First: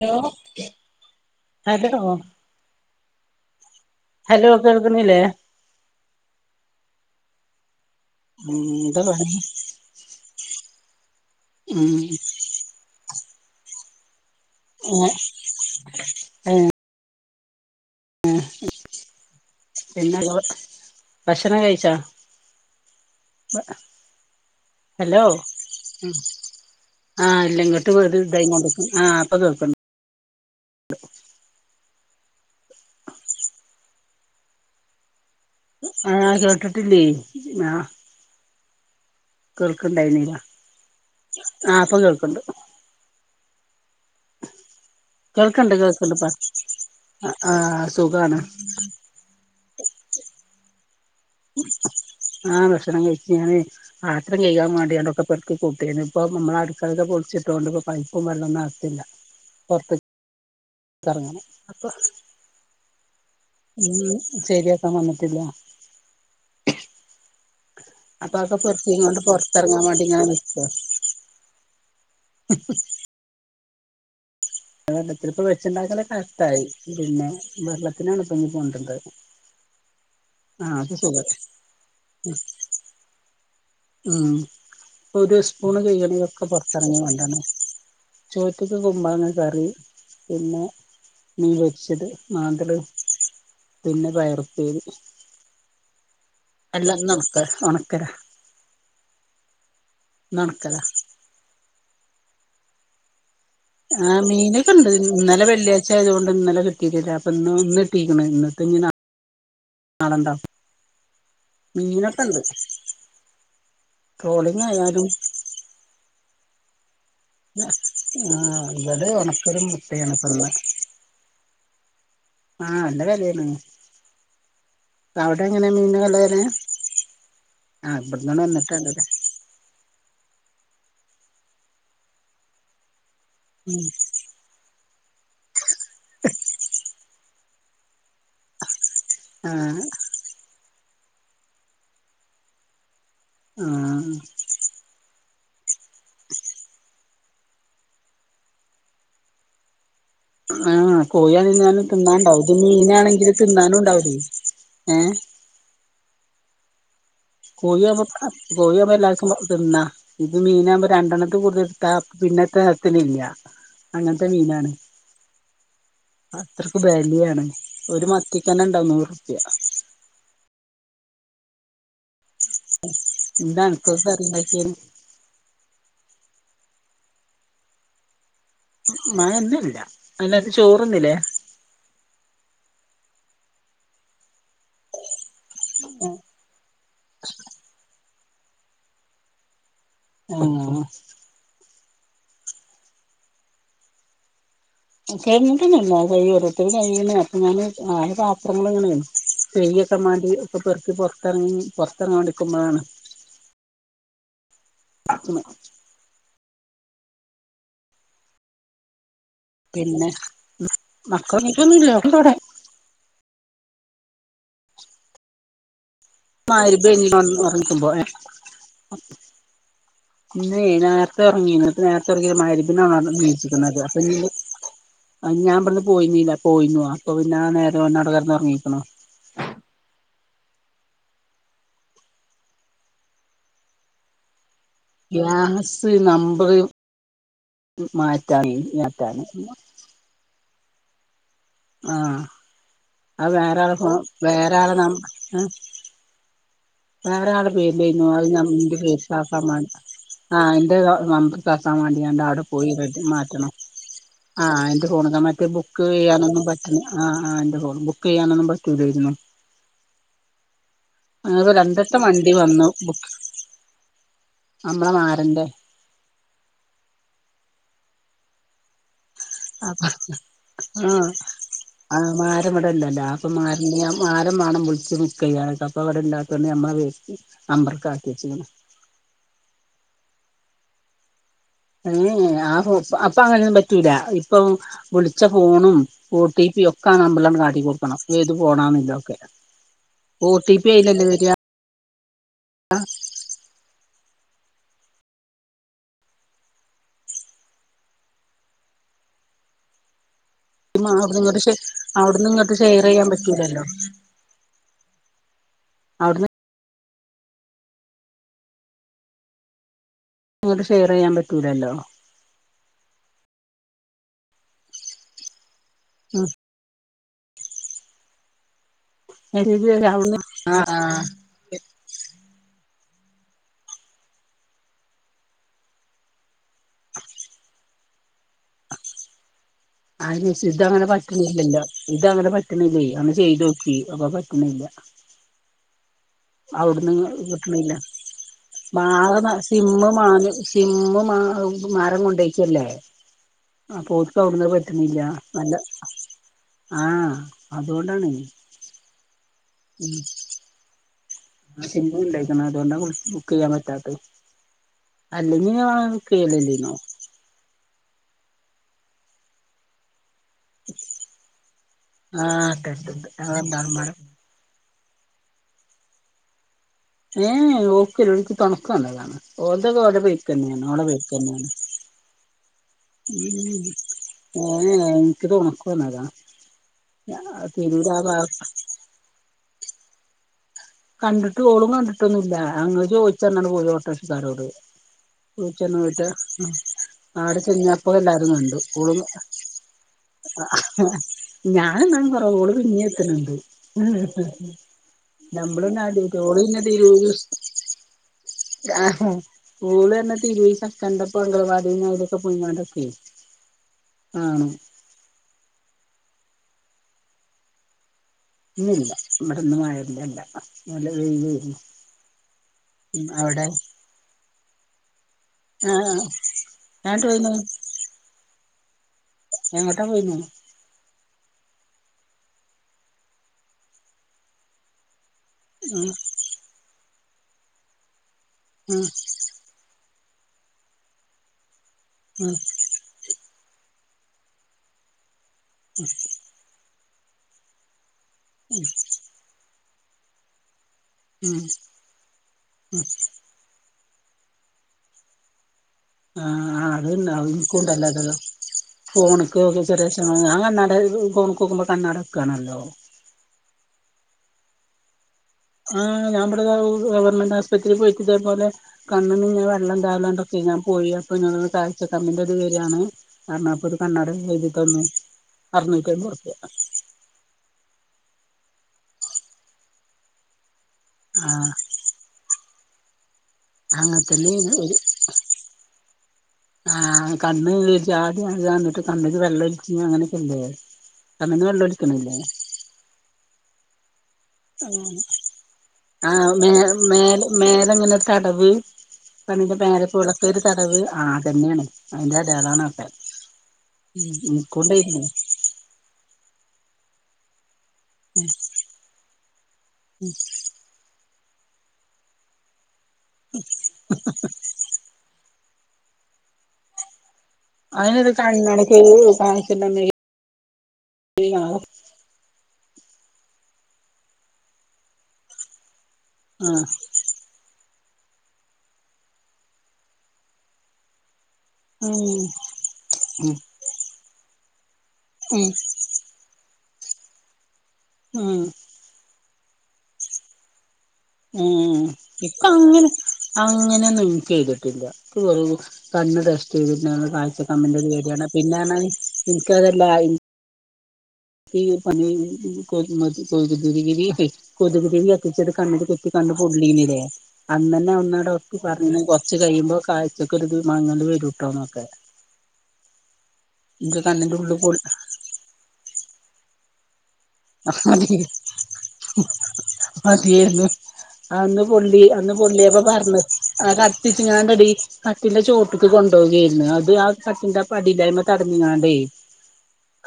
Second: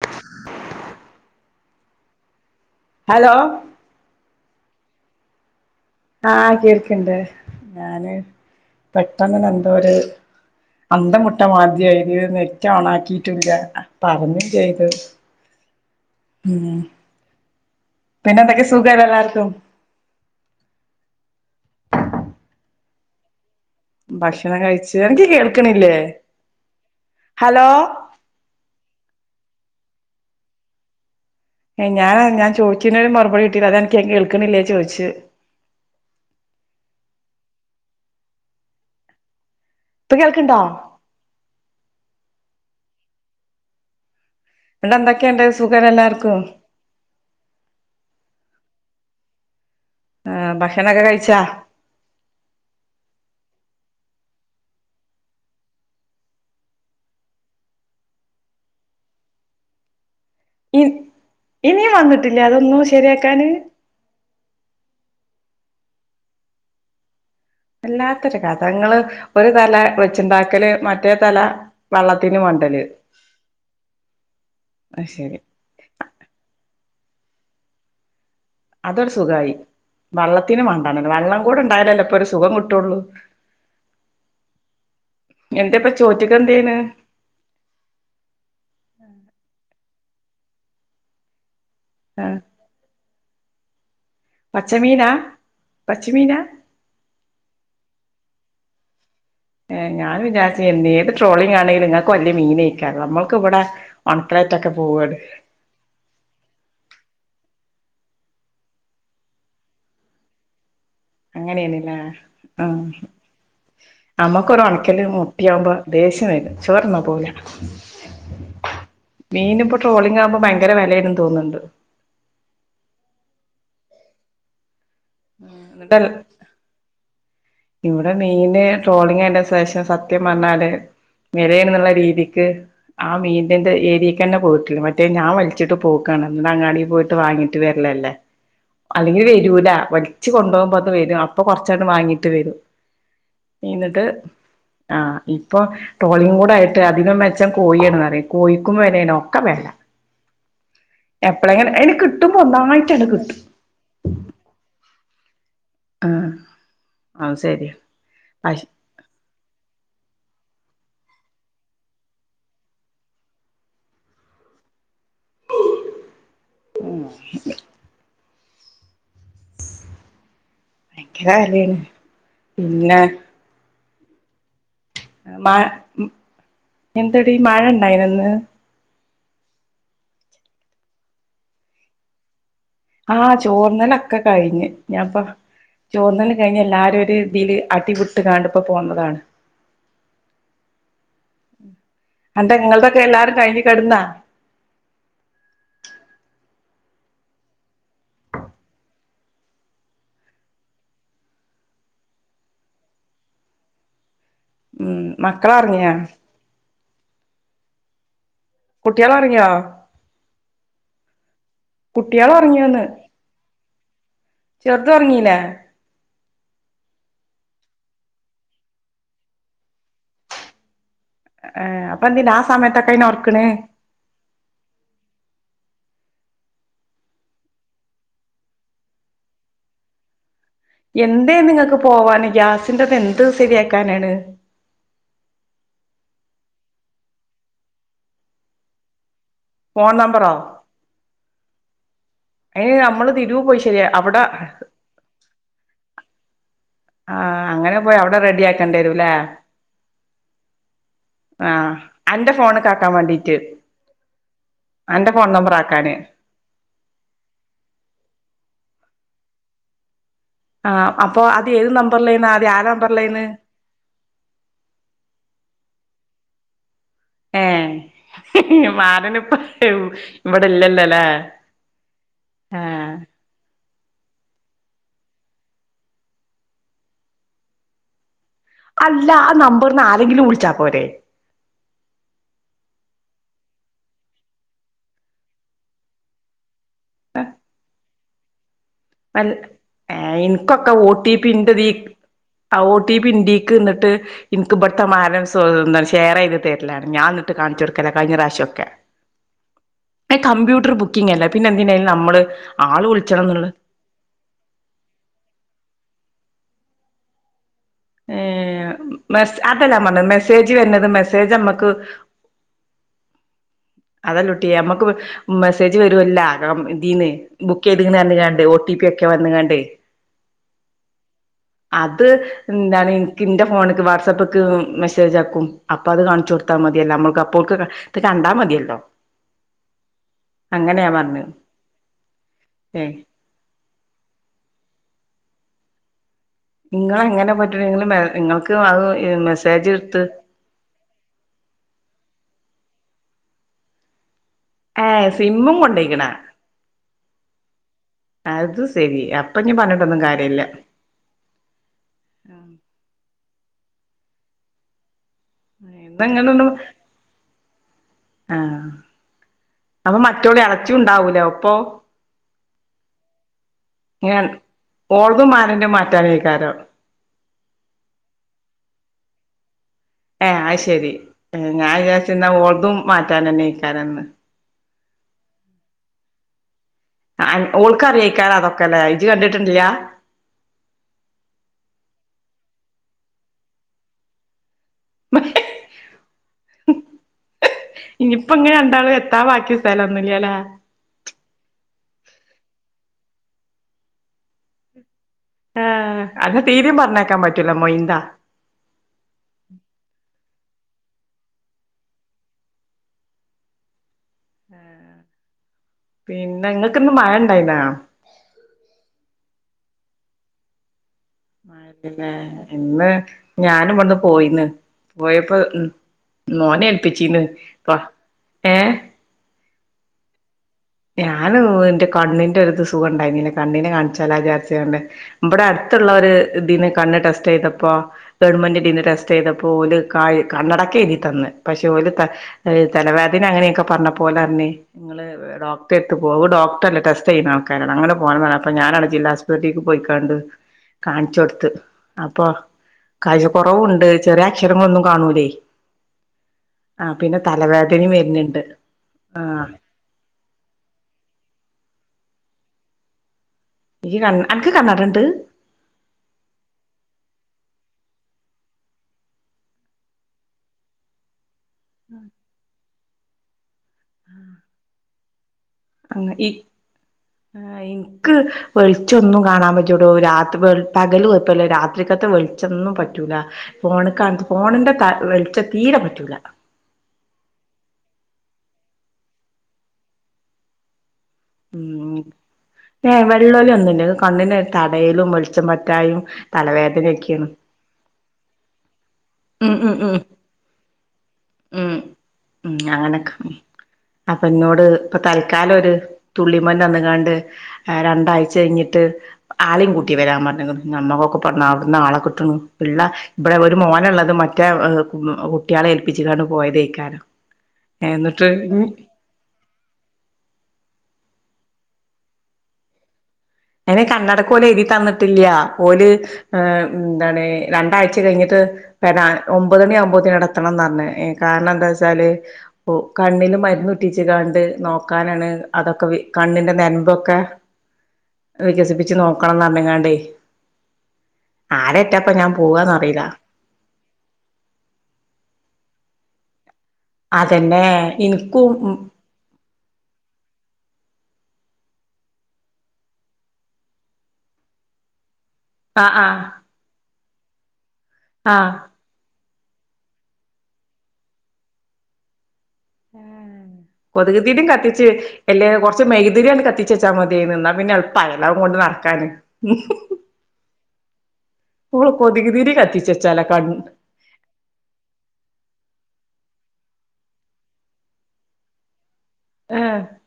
Hello [unintelligible] hello hello കേൾക്കുന്നില്ലേ ആഹ് കേൾക്ണ്ട് ഞാന് ഉം എന്താ പണി പെട്ടന്ന് [unintelligible] അന്തം വ്ട്ട ഉം മാതീര്യായിട്ട് നെറ്റ് ഓണാക്കിയിട്ടില്ല പറഞ്ഞ് ചെയ്തു ഉം ഉ പിന്നെ എന്തൊക്കെ സുഖല്ലേ എല്ലാർക്കും പിന്നെ ഭക്ഷണം കഴിച്ച ഭക്ഷണം കഴിച്ച് ഹലോ ഇനിക്ക് കേൾക്കണില്ലേ ആഹ് ഹലോ ഇല്ലങ്ങോട്ടും അതിതായ് തോന്ന്ണ്ട് ആ ഇപ്പ കേക്ണ്ട് ഞാൻ ഞാൻ ചോദിക്കണെന് മറുപടി കിട്ടില്ല അതാ ഇനിക്ക് ഞാൻ കേൾക്കണില്ലേ ചോദിച്ച് ആ കേട്ടിട്ടില്ലേ ആ ഇപ്പൊ കേൾക്ണ്ടായിന്നില്ല കേൾക്ക്ണ്ടോ ആ ഇപ്പൊ കേൾക്ണ്ട് എന്നിട്ട് എന്തൊക്കെയുണ്ട് കേൾക്ണ്ട് സുഖല്ലേ കേൾക്ണ്ട് പ എല്ലാർക്കും ആ സുഖാണ് ആ ഭക്ഷണൊക്കെ കഴി ആഹ് ഭക്ഷണം കഴിച്ച് ഞാന് ആ പാത്രം കഴ്കാൻ വേണ്ടിയാണ്ടൊക്കെ പെറുക്കി കൂട്ട്യാന് ഇപ്പൊ നമ്മളെ അടുക്കളേടെ പൊളിച്ചിട്ടൊണ്ട് ഇപ്പോ പൈപ്പും വെള്ളൊന്നും അകത്തില്ല പൊറത്ത് ക്‌ ഇ ഇനിയും വന്നിട്ടില്ലേ അതൊന്നും ശരിയാ ഉം ശര്യാക്കാൻ വന്നട്ടില്ല അപ്പൊ വല്ലാത്തൊരു അതൊക്കെ കഥങ്ങള് പെറുക്കിയും കൊണ്ട് ഒരു തല പുറത്തിറങ്ങാൻ വേണ്ടി ഇങ്ങനെ നിൽക്കുവാ വെച്ച്ണ്ടാക്കല് മറ്റേ തല വള്ളത്തിന് മണ്ടേല് വെള്ളത്തില് ശരി ഇപ്പ വെച്ച്ണ്ടാക്കല് കഷ്ടായി പിന്നെ വെള്ളത്തിനാണ് ഇപ്പൊ ഇനി കൊണ്ടത് അതോടെ സുഖമായി വെള്ളത്തിനും ആഹ് അത് വേണ്ടന്നല്ല സുഖം വെള്ളം കൂടെ ഉണ്ടായാലല്ലേ ഇപ്പൊ ഒരു സുഖം കിട്ടുള്ളൂ ഉം ഒരു സ്പൂണ് എന്തേപ്പ ചോറ്റ്ക്ക് കൈ്യണതൊക്കെ എന്തേന് പുൊറത്തിറങ്ങി വേണ്ടന്നേ ചോറ്റക്കെ കൊുമ്പാങ്ങനെ കറി പിന്നെ നീ വച്ചത് ആഹ് നാന്തല് പിന്നെ പയർത്തിത് പശച്ചമിന എല്ലാം നക്ക ഉണക്കരാ ഏ ഞൻ വിചാരിച്ച ഏത് ട്രോളിംഗ ആണെങ്കും നിങ്ങൾക്ക് വല്ിയ മീനക്കാറ് നമ്മൾ ആ് മീനൊക്കെ ഉണ്ട് ഇന്നലെ വെള്ളിയാഴ്ച ആയത കൊൊണ്ട് ഇന്നലെ കിട്ടിട്ടില്ല ഇപ്പ ഒന്ന്ിട്ടീരിക്കണ ഇന്നത്തൊ നാടണ്ടാ അങ്ങനെയന്നില്ല ഉ നമ്മുക്കൊരു ട്രോളിങ് ഉണക്കല് ആയാലും മുട്ടിയകുമ്പോ ദേഷ്യം വരും ആഹ് ഇവിടെ ഉണക്കൊരു മീന ഇപ്പോൊ മുട്ടയാണ് ട്രോളിങ് ഇപ്പ ആകുമ്പോ ഭയങ്കര വിലയെന്ന് തോന്നുന്നുണ്ട് ആഹ എല്ല കലയാണ് അവിടെ എങ്ങനെ എന്നിട്ടൽ മീനുകല്ലന ഇവിടെ മീന് ട്രോളിംഗ അയിന്റെ ശേഷം സത്യ ല് മിലുള്ള രീതിക്ക് ആ മീന്റെ ഉം ഏരിയക്ക് തന്നെ പോയിട്ടില്ലറ്റ മറ്റേ ഞാൻ വിളിച്ചിട്ട് പോക്കാണ് എന്നി് അങ്ങാടി പോയിട്ട് വാങ്ങിട്ട് വരലല്ലേ അല്ലെങ്കിൽ വരൂല ആഹ് വലിച്ച് കൊണ്ടുപോകുമ്പോ അത് വരും അപ്പൊ കൊറച്ചണ്ട് വാങ്ങിട്ട് വരും നീന്നിട്ട് ആഹ് ആഹ ഇപ്പൊ ട്രോളിയും കൂടെ ആയിട്ട് അതി വെച്ചാൻ കോഴണറ കോഴിക്കുമ്പോ വനേന ഒക്കെ വേല ആഹ കോഴൽ ഞ്ഞും തിന്നാൻണ്ടാവും ഇത് ഒന്നായിട്ടാണ് മീനാണെങ്കില് കിട്ടും തിന്നാനും ഉണ്ടാവില്ലേ എഏ ആ അത് ശരിയാ കോയി്പ കോോയിമ്മല്ലന്ന ഇത് മീനാകുമ്പോ രണ്ടെണ്ത്ത് കൂടുത എടുത്താ പിന്നെ തത്തി ഇല്ല അങ്ങനത്തെ മീനാണ് അത്രക്ക് ബലിയാണ് ഒരു മത്തിക്കന്നെ ഉണ്ടാവ നൂറ് ഭയങ്കര കാലാണ് എന്താണപ്പ അറല്ലക്ക മ എന്തടി മഴ ഇണ്ടായിനന്ന് മന്നുംല്ല അതിനത്ത് ചോറൊന്നില്ലേ ആഹ് ചോർന്നലൊക്കെ കഴിഞ്ഞ് ഞാപ്പൊ ചോന്നു കഴിഞ്ഞഞ് എല്ലാരും ഒരു ഇതിൽ അടിപട്ട് കണ്ടപ്പോ പോന്നതാണ് ആഹ അണ്ട ഇങ്ങളതൊക്കെ എല്ലാരും കഴിഞ്ഞ കിടന്നാ കഞ്ഞിട്ടന്നാ കൈ ഓരോത്തക്ക് കഴ്യന്നേ അപ്പൊ ഞാന് ആ പാത്രങ്ങ ഇങ്ങനെ വു സ്ത്രൊക്കെ മാറ്റി ഒക്കെ പെറത്തി പുൊറത്തിറങ്ങി പുൊറത്തിറങ്ങാണ്ടിക്കുമ്പോഴാണ് ഉം മക്കള ഇറങ്ങിയാ കുട്ടിയാല വർക്ക പിന്നെ മക്കളെണീറ്റൊന്നുല്ല കുട്ടിയൾ ഒക്കെണ്ടവിടെ ഇറങ്ങിയന്ന് ചെറുത ഉറങ്ങീന രിഭഞ്ഞിക്കുമ്പോ ഇ ഇറങ്ങിപ്പ നേരത്തെ ഏ അപ്പൊ ഇറങ്ങിയ എന്തിനാ ആ മരുബിന സമയത്തൊക്കെ അയിനെ ഒറക്കണ് നീച്ചിക്കുന്നത് അപ്പൊ ഞാൻ പറഞ്ഞ പോയിന്നില്ല പോയിന്ന അപ്പൊ പിന്നെ നേരെ വാട്ടുകാരന്ന് ഇറങ്ങിരിക്കണ എന്തേ നിങ്ങക്ക് പോവാാന് ഗ്യാസിറത് എന്ത് ശരിയാക്കാനാണ് ഗ്യാസ് നമ്പർ മാറ്റാണ് മാറ്റാണ് ഫോൺ നമ്പറ ആഹ് എയ് നമ്മള് അത് തിരു പോയി വേറെ ആളെ ശെരിയാ ഫോ അവ്ടെ വേറെ ആളെ വേറെ ആളെ പേരിലാര്ന്നു അവിടെ അത് ഞ്ഞമ്മ ഇന്റെ റെഡിയാക്കേണ്ടി വരൂല്ലേ പേരിക്കാക്കാൻ മാണ്ടി ആഹ് ഇന്റെ ആഹ് നമ്പറ്ക്കക്കാൻ വാണ്ടിയാണ്ട് അന്റെ അവ്ടെ ഫോണ്ക്ക് പോയി ആക്കാൻ വേണ്ടീട്ട് മാറ്റണം ആഹ് ന്റെ അന്റെ ഫോണക്ക് ഫോൺ മറ്റേ നമ്പർ ബുക്ക് ആക്കാന് യ്യാനൊന്നും പറ്റ്ണ് ആ ആ ന്റെ ഫോണ് ബുക്ക് ചെയ്യാനൊന്നും പറ്റൂലാരുന്നു ആഹ് അപ്പൊ അത് ഏത് രണ്ടെട്ടം നമ്പറിലേന്ന് വണ്ടി ആദ്യം ആ വന്നു ബുക്ക് നമ്പറിലേന്ന് ഞമ്മള മാരന്റെ ഏ മാരന് അ ആ ആ മാര ആഹ് ഇവ്ട്ല്ലല്ലോ അപ്പ മാര ഇനി ആ മാരം വേണം വിളിച്ച ബുക്ക്യ്യാന് ട്ടൊ അപ്പ ഇവ്ടെ ഇല്ലാത്തതൊണ്ട് നമ്മെ പേരിക്ക് നമ്പർക്ക് ആക്കി വെച്ച്ക്ക്ണ് അല്ല ആ നമ്പറിന്ന് ആരെങ്കിലും വിളിച്ചാ പോരെ- ഏഹ് ആഹ് അപ്പൊ അങ്ങനൊന്നും പറ്റൂല ഇപ്പൊ വിളിച്ച ഫോണും ഒ ടി പി ഒ ക്ക ആഹ് നമ്പറിലങ്ങട് കാട്ടി കൊടുക്കണം ഏത് ഫോണന്നല്ലേതൊക്കെ വൽ ഏഹ് ഓ ടി പി അയിലല്ലേ വരിയാ ആഹ് ഒ ടി പി ഇന്റെയിക്ക് ഇന്ന് ട്ട് ഇന്ക്ക് ഇബ്ട്ത്തെ മാരൻസ് എന്താ ഷെയർയ്ത് തരലാണ് ഞാൻ എന്നിട്ട് കാണിച്ചു കൊടുക്കലാ കഴിഞ്ഞ പ്രാവശ്യക്കെ അവിടുന്ന് അല്ലേ ഇങ്ങട്ട് പിന്നെ ഷെ എന്തിനാ അയിന് നമ്മള് അവ്ട്ന്ന് ഇങ്ങട്ട് ആള് ഷെയറെയ്യാൻ വിളിച്ചണം എന്നുള്ള പറ്റുലല്ലോ ഏഹ് മെസ് അതല്ലാ ഞാൻ പറഞ്ഞത് മെസ്സേജ് ഇങ്ങോട്ട് വരണത് ഷെയർ ചെയ്യാൻ മെസ്സേജ് ഞമ്മക്ക് പറ്റൂലല്ലോ അതല്ലൂട്ടിയെ ഞമ്മക്ക് മെസ്സേജ് വരുവല്ല ഉം ഇതിന്ന് ബുക്ക് എയ്ത്ക്ക്ണ് പറഞ്ഞ്കാണ്ടേ ഒ ടി പി ക്കെ വന്ന്കാണ്ട് അവിടുന്ന് ആഹ് ആഹ് അത് എന്താണ് ഇനിക്ക് ഇന്റെ ഫോണിക്ക് വാട്സപ്പ്ക്ക് മെസ്സേജാക്കും അപ്പൊ അത് കാണിച്ച് കൊടുത്താൽ മതിയല്ലേ നമ്മക്ക് അപ്പോം ക്ക്‌ ത് കണ്ടാ മതിയല്ലോ ആഹ് അങ്ങനെ ഇതങ്ങനെ ഞാൻ പറഞ്ഞ് പറ്റ്ണില്ലല്ലോ ഇത്ങ്ങനെ പറ്റ്ണില്ലേ ഏ അന്ന് ചെയ്തോക്കി അപ്പൊ പറ്റ്ണില്ല അവ്ട്ന്ന് നിങ്ങള് എങ്ങനെ കിട്ട്ണില്ല പറ്റണെങ്കില് നിങ്ങൾക്ക് അത് ബ മെസ്സേജ് സിമ്മ് എടുത്ത് മാറി സിമ്മ് മാ മാരൻ കൊണ്ടയ്ക്കല്ലേ ക്ക്‌ അവ്ട്ന്ന് ഏ പറ്റണില്ല നല്ല സിമ്മും കൊണ്ടോയിക്കണാ ആഹ് അതുകൊണ്ടാണ് അത് ശെരി അപ്പൊ ഇനി ഉം പറഞ്ഞിട്ടൊന്നും കാര്യല്ല സിമ്മ് ഇണ്ടാരിക്കണം അതുകൊണ്ടാ ബുക്ക് ചെയ്യാൻ പറ്റാത്തെ അല്ലെങ്കി ഞാൻ ഇന്ന് ബുക്ക് ഇങ്ങനൊന്നും [unintelligible] ആഹ് അപ്പ മ ആഹ് കേട്ട്ണ്ട് [unintelligible] ഓളതും മാരന്റെ മാറ്റാനയ്ക്കാരോ ഏഹ് ഓക്കില്ല ഓള് ക്ക് തൊണക്ക്‌ വന്നതാണ് ഓ ഓളെ ഏ പേരിക്ക് അത് ന്നെയാണ് ഓളെ ശരി പേരിക്കന്നെയാണ് ഞാൻ വിചാരിച്ച് ന്നാ ഓൾതും മാറ്റാനന്നേക്കാരംന്ന് ഓനെ എനക്ക് തൊണക്ക് വന്നതാ അ അൻ ഓൾക്ക്‌ തിരൂര് ആ ഭാഗ അറിയേക്കാരെ അതൊക്കെല്ലേ ഇജ് കണ്ടിട്ട്ൺല്ല. കണ്ടിട്ട് ഓളും കണ്ടിട്ടൊന്നുല്ല. അങ്ങള് ചോദിച്ച അറിഞട് പോയി ഓട്ടോറിഷക്കാരോട്. ചോയിച്ച ർഞ് പോയിട്ടാ ആടെ ചെന്നപ്പോ എല്ലാരും ഇനിയിപ്പ ഇങ്ങനെ കണ്ടു രണ്ടാളും ഓളും എത്താൻ ബാക്കി സ്ഥലൊന്നുല്ലല്ലേ ഞാൻ ന്നാലും കൊറവാ പിന്നേം എത്ത്ണ് ണ്ട്. ആ നമ്മള് പിന്നെ അടീക്കാ ഓള് അന്നെ പിന്നെ തീരിം പറഞ്ഞേക്കാൻ ഇതീലുസ് പറ്റൂല മൊയിന്താ അഹ് ഓള് ന്ന് തിരുയ് സക്കന്റെ പ്പം അംഗവാടിന്ന് എവിടെയൊക്കെ പോയിങ്ങണ്ടൊക്കെ ആഹ് പിന്നെ ഇങ്ങക്ക്‌ന്ന് മഴ ണ്ടായിന്നൊ? ഇന്നില്ല ഇവ്ടെ മഴ ഇല്ലല്ല. പിന്നെ ഇന്ന് അവിടെ ഞാനും ഇബ്ട്ന്ന് പോയിന്ന് പോയപ്പോ ഉം ആഹ് മോനെ ഞാൻ എൽപ്പിച്ചിന്ന് പോയിനു പ്പ ഏഹ് എങ്ങോട്ടാ പോയിന്നെ? ഞാന് ന്നു ന്റെ കണ്ണിന്റെ ഒര്ത് സുഖംണ്ടായിന്നില്ല കണ്ണിനെ കാണിച്ചാലൊ ആഹ് കരുതിയാണ്ട് ബ്ടെ അടുത്തുള്ള ഉം ഒര് ഇതിന്ന് കണ്ണ് ടെസ്റ്റ് യ്തപ്പോ ഗവൺമെന്റിന്റെന്ന് ഉം ടെസ്റ്റ് ചെയ്തപ്പോ ഓല് ക കണ്ണടക്കെ എഴ്‌തി തന്ന്. പക്ഷെ ഓല് ത ഉം എഹ് തലവേദന അങ്ങനെയൊക്കെ പറഞ്ഞപ്പൊല് ർഞ് ങ്ങള് ഡോ ട്ടെര്ത് പോവൂ ഡോക്ടല്ല ടെസ്റ്റ്‌ യ്യ്ണ ആൾകാരാത അങ്ങനെ പോന്നതാ ഞാനാ ജില്ലാസ്പത്തിക് പോയിക്കാണ്ട് ഉം കാണിച്ചൊട്ത്ത് അപ്പൊ കായ്ച്ച ക്കൊറവൂണ്ട്. ചെറിയ അക്ഷരങ്ങളൊന്നും കാണൂലേ ആഹ് ആഹ് ആ പിന്നെ അത്ണ്ടാവും തലവേദനയും ഇൻക്കുംണ്ടല്ലാത്. വരുന്നുണ്ട് ആ ഫോണ്ക്കൊക്യ ചെറിക്ഷര ഞാൻ കണ്ണട ഫോൺക്കോക്കുമ്പ കണ്ണടക്കാണല്ലോ. ഇജ് ന്നൻ അൻക് കണ്ണടണ്ട്. ആഹ് ഞാബടെ, [unintelligible] ഗവണ്മെന്റ് ആസ്പത്രി പോയിട്ടിതെ പോലെ കണ്ണിന്ന്ങ്ങെനെ വെള്ളം താ [unintelligible] ഞാൻ പോയി അപ്പൊ ന്നോട് കാഴ്ചക്കമ്മിന്റെത് വരാണ് പറഞ്ഞ് അപ്പൊര് കണ്ണാട എയ്തി തന്നു അർന്നൂറ്റയ്മ്പർപ്യാ ക്ക് വെളിച്ചൊന്നും കാണാൻ പറ്റൂടോ രാത്രി പ പകൽ കൊയ്പ്പല്ല ആഹ് രാത്രിക്കകത്തെ വെൾ ച്ചൊന്നും പറ്റൂല അങ്ങനെ ഫോണ്ക്ക തന്നെ ഫോണ്ന്റെ ത വെൾച്ച തീരെ പറ്റൂല ആ കണ്ണ്ര് ചാതി ആക ന്നട്ട് കണ്ണ്ക്ക് വെള്ളം ഒൽച്ചിണ് അങ്ങനെയൊക്കെല്ലേ കണ്ണ്ന്ന് ഉം വെള്ളൊലിക്ക്‌ണില്ലെ ഏഹ് വെള്ളൊലി ഒന്നുല്ല അത് കണ്ണിന് തടയലും വെളിച്ചം പറ്റായും ആ മേ മേലെ തലവേദനയൊക്കെയാണ് മേലെങ്ങനൊര് തടവ് ഉം പണിന്റെ ഉം മേലെ പോളക്കൊരു തടവ് ആ അതന്നെയാണ് ഉം അതിന്റെ ഉം അടയാളാണ് അതൊക്കെ അങ്ങനൊക്ക ഉം ഉം ഇൻക്കും അപ്പന്നോട് പ്പ ഉണ്ടായിരുന്നു താൽക്കാലൊര് തുള്ളിമര്ന്ന് തന്ന്കാണ്ട് എ രണ്ടാഴ്ച കയ്ഞ്ഞിട്ട് ആളേം കൂട്ടി വരാൻ പറഞ്ഞീന് നമ്മക്കൊ [unintelligible] ആളെ കിട്ട്ണ് ഇള്ള ബടെ ഒര് മോന്ള്ളത് മറ്റേ എ ഉം കുട്ട്യാളെ പ്പിച് കാണ്ട് പോയതെയ്ക്കാരം അതിനത് കണ്ണാടി [unintelligible] ആ അയ്ൻ കണ്ണടക്കോല് എയ്തി തന്നിട്ടില്ല്യ ഓല് എ ആഹ് ഉം ന്താണ് രണ്ടാഴ്ച കയ്ഞ്ഞ്ട്ട് പിന്നെ ഒമ്പതണിയാവുമ്പോത്തിന് അവ്ടെത്തണം പറഞ്ഞ കാരണം ന്താ വെച്ചാല് ഉം ഉ കണ്ണില് ഉം മര്ന്ന് ഉറ്റിച്ച്ങ്ങാണ്ട് നക് നക്കാനാണ് അതൊക്കെ വി കണ്ണിന്റെ നെരൻമ്പൊക്കെ ഉം വികസിപ്പിച്ച് നോക്കണംന്നർഞ്ഞ് കാണ്ടേ ഊ ഇപ്പ അങ്ങനെ അങ്ങനെന്നും [unintelligible] ചെയ്തിട്ടില്ല നക് വെറും കണ്ണ് ടെസ്റ്റെയ്തിട്ടാണ് കാഴ്ച അതന്നെ കമ്മിന്റത് വരാണ് ഇനിക്കും ഉം പിന്നെർഞ്ഞാല് ൻക്കതല്ല ഇ [unintelligible] [unintelligible] കൊ കൊത്ക് തിരി കൊത്ക് തിരി [unintelligible] കണ്ണ്ല് ആഹ് കുത്തി കണ്ണ് ആഹ് പൊള്ളീനില്ലേ അന്നന്നെ അവ്ട്ന്നാ ആഹ് ഡോക്ട് പറഞ്ഞ്ണ് കൊ ച്ച് കഴിയുമ്പോ കാഴ്ചക്കൊര്ത് മങ്ങല് വരൂട്ടോ ന്നൊക്കെ കൊത്ക് തിരീം കത്തിച്ച് എല്ലേ കൊർച്ച് മെയ്ക് തിരിയാണ്ട് കത്തിച്ചെച്ച മതി ന്നാ പിന്നെ പൊൾ എൾപ്പായല്ലോ അതുംകൊണ്ട് നട്ക്കാന് ഹും ഹ് മതിയായിരുന്നു അന്ന് പൊള്ളി അന്ന് പൊള്ളിയെപ്പോ പർഞ്ഞ് കൺ ആ കത്തിച്ച്കാണ്ടെടീ കട്ടിന്റെ ചോട്ട്ക്ക്‌ കൊ ണ്ടോകേര്ന്ന് അത് ആ കട്ടിന്റെ ആ പടില്ലേ അയ്മ്മേ തടഞ്ഞ്ങ്ങാണ്ടെ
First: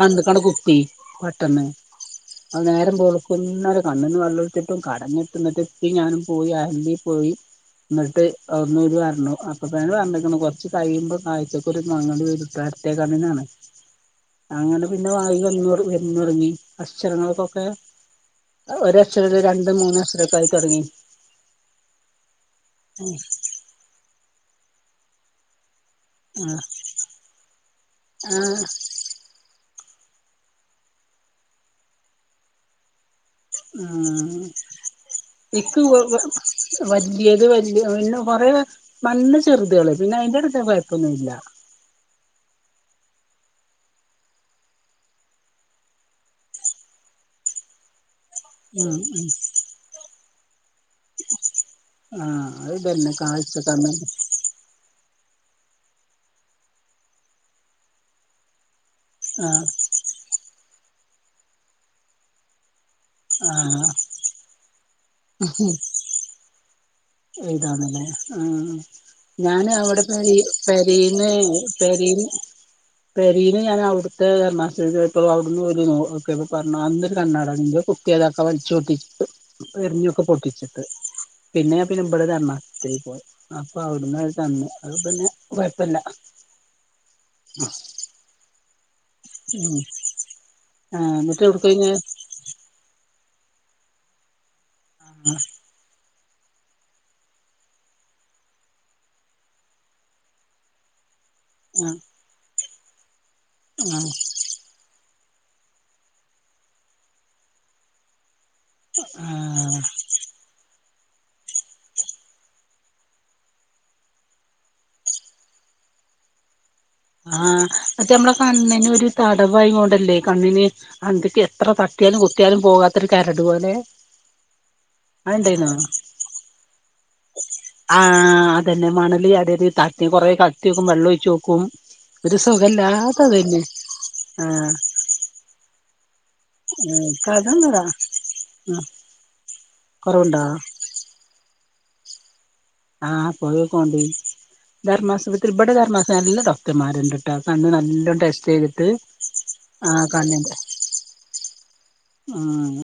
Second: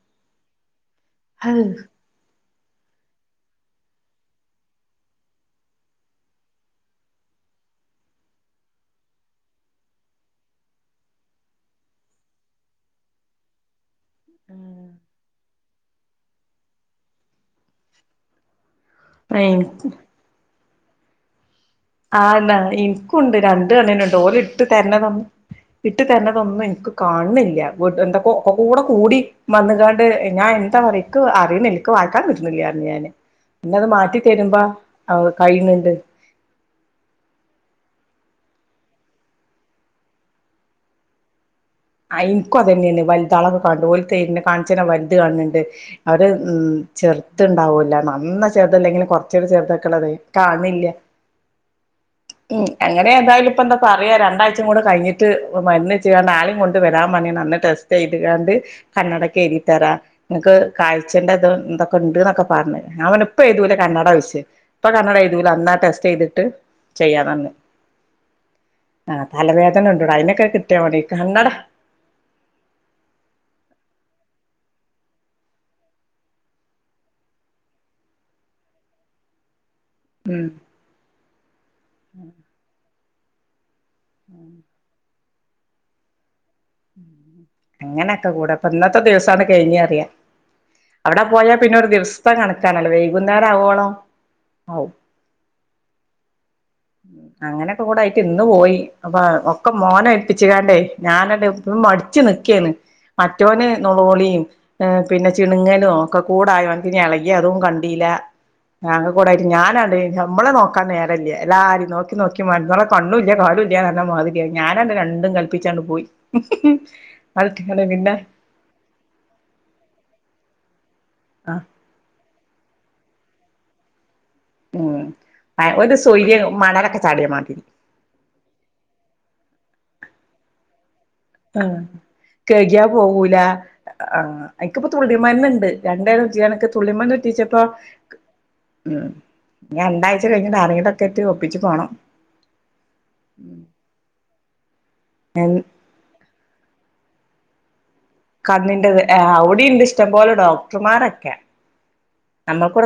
കണ്ണ്ക്കണ്ട് കുത്തി പെട്ടന്ന് ഏഹ് അത് നേരം ബെൾക്കുന്നരെ കണ്ണ്ന്ന് വെള്ളൊൽച്ട്ടും കടഞ്ഞ്ട്ട്ങ്ങട്ട് ഈ ഞാനും പോയി [unintelligible] പോയി ന്നട്ട് അവിടെന്ന് ഓല് പറഞ്ഞു അപ്പൊ തന്നെ പറഞ്ഞ്ക്ക്ണ് കൊർച്ചു കയ്യുമ്പോ കാഴ്ചക്കൊരു മങ്ങല് വരുട്ടാ ത്തേകണ്ണിനാണ് അങ്ങനെ പിന്നെ വാ [unintelligible] അക്ഷരങ്ങൾകൊക്കെ അത് ഒരക്ഷരള്ളെ ഹ് രണ്ടും മൂന്നാക്ഷരൊക്കെയായ് തൊടങ്ങി ആ ന്നാ ൻക്കും ണ്ട് രണ്ട് കണ്ണിനുംണ്ട് ഓല് ഇട്ട് തരുന്നതൊ ഇട്ട് ആ തര്ണതൊന്നും ഇൻക്ക് കാണ് ണില്ല്യ വിട്ട് എന്തൊക്കൊ ആഹ് ഒക്കൊ കൂടി മന്ന് [unintelligible] ഞാൻ എന്താ പറയാ ഇക്ക് അറീണില്ല ഇക്ക് വായിക്കാനും കിട്ട്ണില്ല പറഞ്ഞ് ഞാന് പിന്നെ അത് മാറ്റി ആഹ് തരുമ്പ ആ കയ്യിണ് ണ്ട് വല്യേദ് വല്യേ പിന്നെ കൊറയെ നന്ന ചെറുതേള് പിന്നെ അയ്ന്റെ [unintelligible] കൊയപ്പൊന്നുല്ല ആ ഇന്ക്കും അതെന്നേണ് വൽതാളൊക്കെ കാണ് ണ്ട് ഓല് തെര്ണ കാൺചെരാ വൽത് കാൺണ് ണ്ട് അത് ചെർത്ത്ണ്ടാവൂല നന്ന ഉം ചെർതല്ലെങ്കിലും ഉം കൊർച്ചാെക്കെ ചെർതെക്ക്ണതേ കാൺണില്ല ആഹ് ഉം അത് അങ്ങനെ ഇതന്നെ ഏതായാലും കാഴ്ച ഇപ്പ എന്താ കമ്മല് പറയാ രണ്ടാഴ്ചം കൂടെ കയ്ഞ്ഞി ട്ട് മര്ന്ന്ച്ച ആളെയും കൊണ്ട് വരാൻ പർഞ്ഞ്ണ് അന്ന് ടെസ്റ്റ് ചെയ്ത്ക്കാണ്ട് കണ്ണടെക്കെ ആഹ് എഴുതിത്തരാം ഇങ്ങൾക്ക് കാഴ്ചറ്റത് എന്തൊക്കെ ഉണ്ട് എന്നൊക്കെ പറഞ്ഞേ ഞാൻ പർഞ്ഞ് ഇപ്പെയ്തൂലെ ആഹ് കണ്ണട ചോയ്ച്ച് ഇപ്പൊ കണ്ണട എഴുതൂല അന്നാ ടെസ്റ്റെയ്തിട്ട് ഇ ഏ താണല്ലേ ആ ആഹ് ഞൻ തലവേദന അവ്ടെ [unintelligible] ഉണ്ടെടാ അയിനൊക്കെ കിട്ടിയാ മതി പെരീന്ന് കണ്ണട പെരീന്ന് പെരീന്ന് ഞാനവ്ട്ത്തെ എറണാശീൽയപ്പോ അവ്ട്ന്ന് ഒര് നോക്കിയപ്പം പർഞ്ഞു അന്ന് കണ്ണാടാണ്ട് കുട്ട്യാളൊക്കെ വൽച്ചാെട്ടിച്ചിട്ട് എറിഞ്ഞൊക്കെ ഉം പൊട്ടിച്ചിട്ട് പിന്നെ പിെ ഇമ്മടെ എറണാകുളത്തേക്ക് പോയി [unintelligible] അപ്പ അവിടന്ന് തു അ പിന്നെ കുഴപ്പില്ല അങ്ങനൊക്കെ കൂടെപ്പ ഇന്ന ഇത്തെ ദിവസാണ് ഉം കഴിഞ്ഞഞ് അറിയ ആഹ് അവിടെ എന്നിട്ട് പോയാ പിന്നെ എവിട്ക്കോയിന് ഒരു ദിവസത്തെ കണക്കാണല്ല. വകുന്നേരം ആവണോ [inaudible] അങ്ങനെക്ക കൂടെ ആയിട്ട് ഇന്ന് പോയി അപ്പൊ ഒക്കെ മോന ഏൽപ്പിച്ക്കാണ്ടേ ഞാന ഇ ആഹ് മടിച്ചു നക്കേന്ന് മറ്റവന് ആഹ് നളോളിയും പിന്നെ ചിണുങ്ങലും ഒക്കെ കൂടായ എനിക്ക് ഇളകി അതും കണ്ടീല്ല [unintelligible] ഞാങ്ങ കൂടൊയിട്ടും ആഹ് ഞാനാണ്ട് നമ്മളെ നോക്കാൻ നേരല്ലേ എല്ലാരും നോക്കി നോക്കി മാമ്മെ കണ്ണൂില്ല കാാര് ഇല്ല മാതിരിയായി ഞാനന്നെ രണ്ടും കല്പ്പിച്ചാണ്ട് പോയി [unintelligible] [unintelligible] ആഹ മറ്റേ പിന്നെ നമ്മളെ കണ്ണിന് ഒരു തടവയ കൊണ്ടല്ലേ കണ്ണിന് എന്തൊക്കെ ആ എത്ര തട്ടിയാലും കുത്തിയാലും പോകാത്തൊരു കരട് പോലെ ഉം അത്ണ്ടായിന്നോ ഒരു സവര്യ മണലൊക്കെ ചാടിയാൻ മാറ്റ [unintelligible] ആ അതന്നെ മണല് അ തട്ട കു കൊറേ കത്തി വക്കും വെള്ളംക് ആ കേഴുകിയാ പോകൂല ആ ആഹ് എനിക്കിപ്പ തുളി മരുന്ന്ണ്ട് രണ്ടായിര ക്കെ തുള്ള മട്ടീച്ചപ്പ [unintelligible] [unintelligible] [unintelligible] ഇൻക്കതൊന്നുല്ല ആഹ് [unintelligible] ഉം രണ്ടാഴ്ച കൊറവുണ്ടോ കഴിഞ്ഞിട്ട് അറിയടൊക്കെ ഇട്ട് ഒപ്പിച്ച് പോണം ആഹ് പോയിക്കോണ്ട ധർ്മാസത്തിരിപടെ ധർമാസംല്ലല്ലട്ടോ മമാരുണ്ടിട്ടാക്ക കണ്ട് നല്ല ടെറ്റ് ചെയ്ട്ട് കണ്ണിന്റെത് അവിടെയുണ്ട് ഇഷ്ടം ക പോലെ ഡോക്ടർമാരൊക്കെ നമ്മൾക്കൂടെ ഉ